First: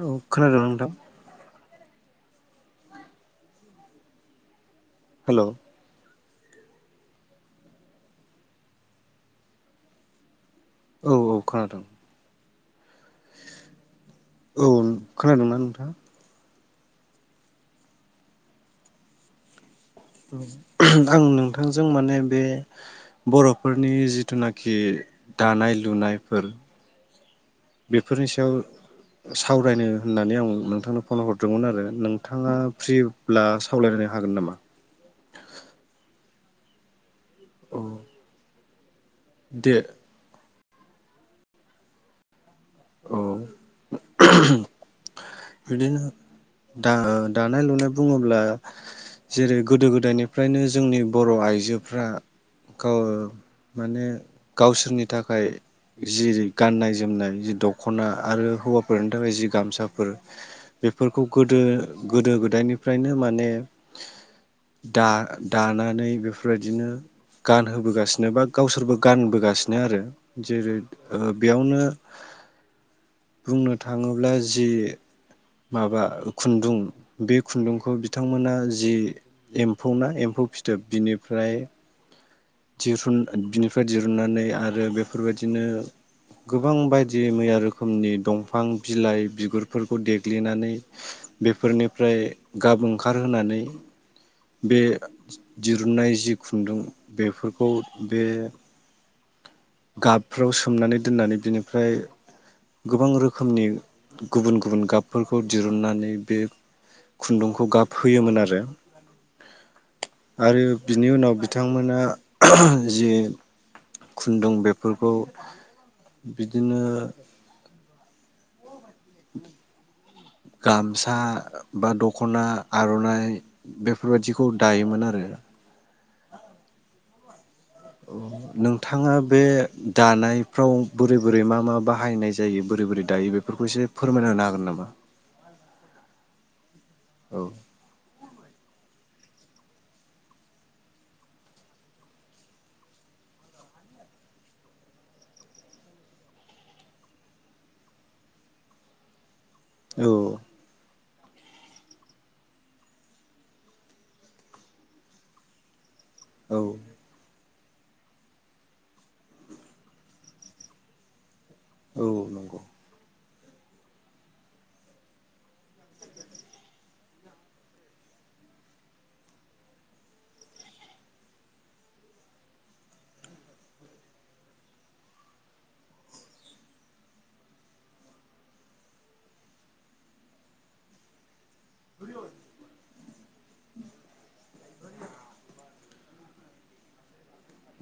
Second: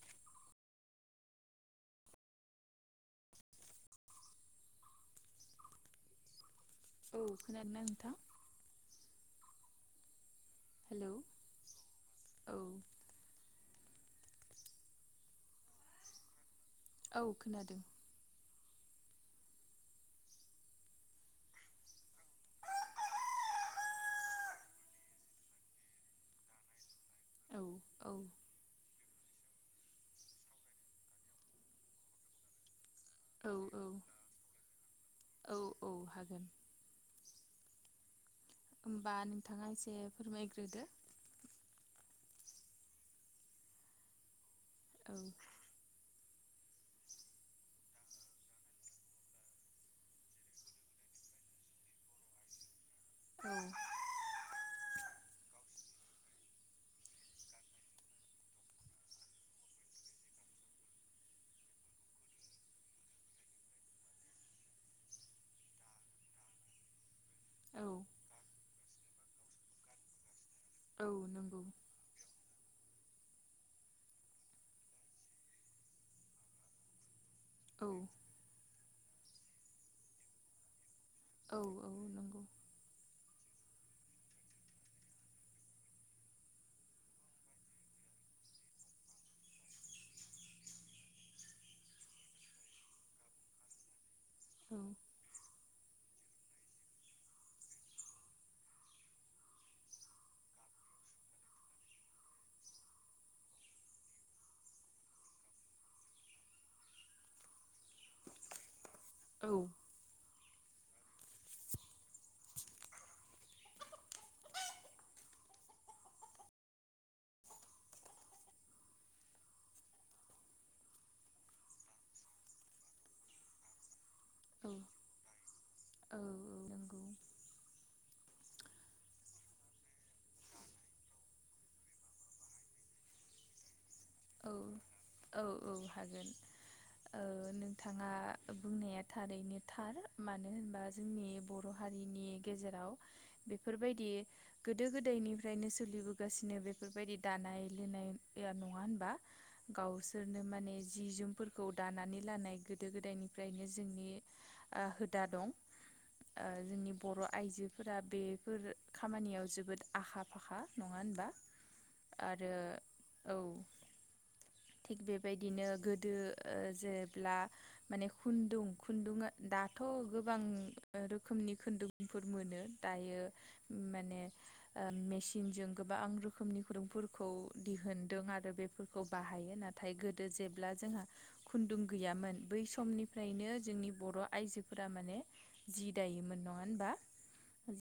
औ। खोनादों ना नोंथां होलौ। औ खोनादीं ना नोंथां हेलौ औ औ खोनादों। औ। औ खोनादोंना नोंथाङा? औ खोनादों। आं नोंथांजों माने बे बर'फोरनि जिथुनाखि दानाय लुनायफोर औ औ बेफोरनि सायाव सावरायनो होननानै आं नोंथांनो फन हरदोंमोन आरो नोंथाङा फ्रिब्ला औ औ सावरायलायनो हागोन नामा? औ औ हागोन अ। होनोमबा नोंथाङा एसे फोरमाय [unintelligible] औ। औ [inaudible] बिदिनो दा दानाय लुनाय बुङोब्ला जेरै गोदो गोदायनिफ्रायनो जोंनि बर' आइजोफ्रा अ औ माने गावसोरनि थाखाय जि गाननाय जोमनाय जि दख'ना आरो हौवाफोरनि थाखाय जि गामसाफोर बेफोरखौ गोदो गोदो गोदायनिफ्रायनो माने दा-दानानै बेफोरबायदिनो गान औ होबोगासिनो बा गावसोरबो गानबोगासिनो आरो जेरै औ ओ नंगौ बेयावनो बुंनो थाङोब्ला जि माबा खुन्दुं बे खुन्दुंखौ औ बिथांमोना जि एम्फौ ना एम्फौ फिथोब बिनिफ्राय औ नंगौ दिरुन बिनिफ्राय दिरुनन्नानै आरो बेफोरबायदिनो गोबां बायदि मैया रोखोमनि दंफां बिलाइ बिगुरफोर खौ देग्लिनानै बेफोरनिफ्राय गाब ओंखारहोनानै बे औ दिरुननाय जि खुन्दुं बेफोरखौ बे गाबफ्राव सोमनानै दोननानै बिनिफ्राय गोबां रोखोमनि गुबुन गुबुन गाबफोरखौ दिरुननानै बे खुन्दुंखौ गाब होयोमोन आरो औ आरो बिनि उनाव बिथांमोना जे खुन्दुं बेफोरखौ बिदिनो गामसा बा दखना आर'नाइ बे बेफोरबायाददिखौ औ दायोमोन आरो औ नंगौ नोंथाङा बे दानायफ्राव बोरै बोरै मा मा बाहायनाय जायो बोरै बोरै दायो बेफोरखौ एसे फोरमायना होनो औ हागोन नामा? औ औ हागोन औ नोंथाङा? बुंनाया थारैनो थार मानो होनबा जोंनि बर' हारिनि गेजेराव बेफोरबायदि गोदो गोदायनिफ्रायनो सोलिबोगासिनो बेफोरबायदि दानाय लुनाया नङा होनबा? गावसोरनो माने जि जोमफोरखौ दानानै लानाय गोदो गोदायनिफ्रायनो जोंनि ओ होदा दं ओ औ जोंनि बर' आइजो फोरा बेफोर खामानियाव जोबोद आखा फाखा नङा होनबा? औ आरो नंगौ औ थिग बेबायदिनो गोदो जेब्ला माने खुन्दुं खुन्दुंआ दाथ' गोबां रोखोमनि खुन्दुंफोर मोनो दायो माने ओ मेसिनजों गोबां रोखोमनि खुन्दुंफोरखौ दिहुनदों आरो बे खौ बाहायो नाथाय गोदो जेब्ला जोंहा खुन्दुं गैयामोन बै समनिफ्रायनो जोंनि बर' आइजोफोरा माने जि दायोमोन नङा होनबा?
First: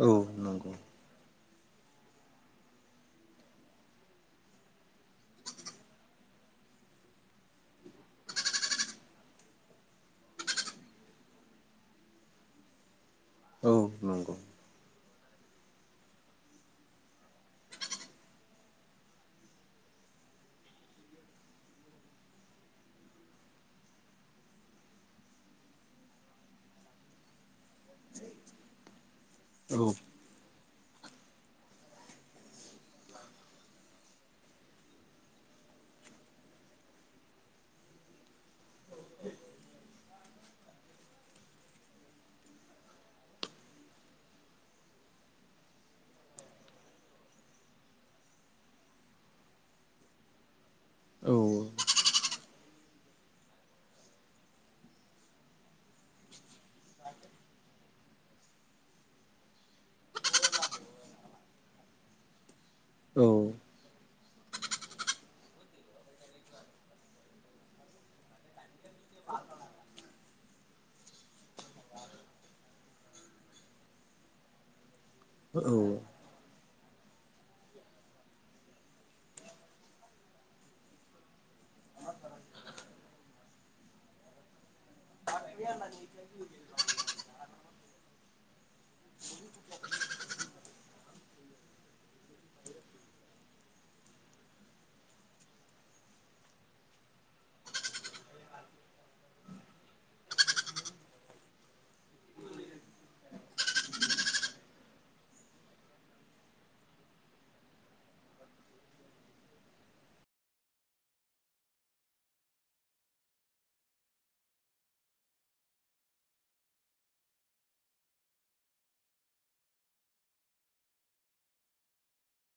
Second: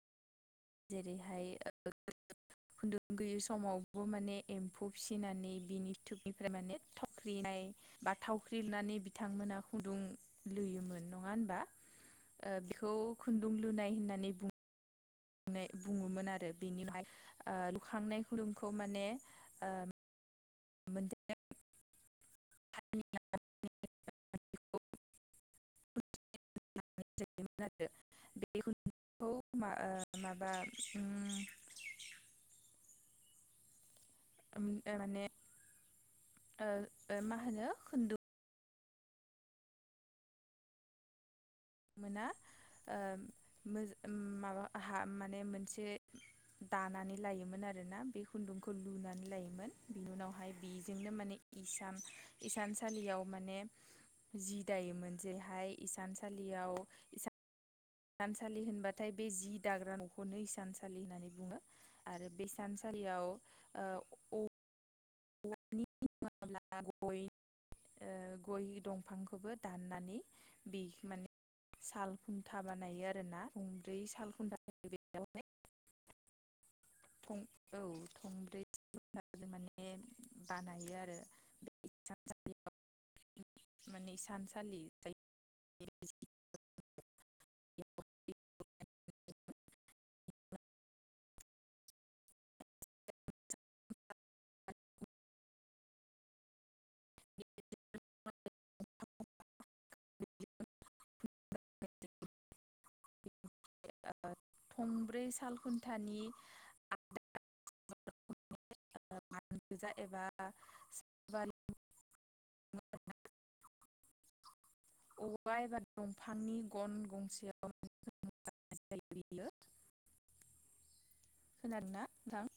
औ नंगौ जेरैहाय खुन्दुं गैयि समावबो माने एम्फौ फिसिनानै बिनि बेनिफ्राय माने थावख्रिनाय बा थावख्रिनानै बिथांमोना खुन्दुं लुयोमोन नङा होनबा बेखौ खुन्दुं औ लुनाय होननानै नंगौ बुङो नाय बुङोमोन आरो बेनिफ्राय लुखांनाय खुुरुमखौ माने ओ [unintelligible] [unintelligible] [unintelligible] खौ मा औ ओ माबा उम ओ माने ओ ओ मा होनो खुदुं मोना ओ मोजा माबा हा माने मोनसे दानानै लायोमोन आरोना बे खुन्दुंखौ लुनानै लायोमोन। बेनि उनावहाय बिजोंनो माने औ इसान इसानसालियाव माने जि दायोमोन जेहाय इसानसालि याव इसा [unintelligible] होनबाथाय बे जि दाग्रा न'खौनो हिसानसालि होननानै बुङो आरो बे हिसानसालियाव ओ औ [unintelligible] ओ गय गय दंफांखौबो दाननानै बे माने साल खुन्था बानायो आरोना गंब्रै साल खुन्था। [unintelligible] औ औ थंब्रै माने बानायो आरो बे माने इ सानसालि जायो [inaudible] [inaudible] ओ थंब्रै साल [unintelligible] एबा अबेबा एबा दंफांनि गन गंसेयाव होनादों ना नोंथां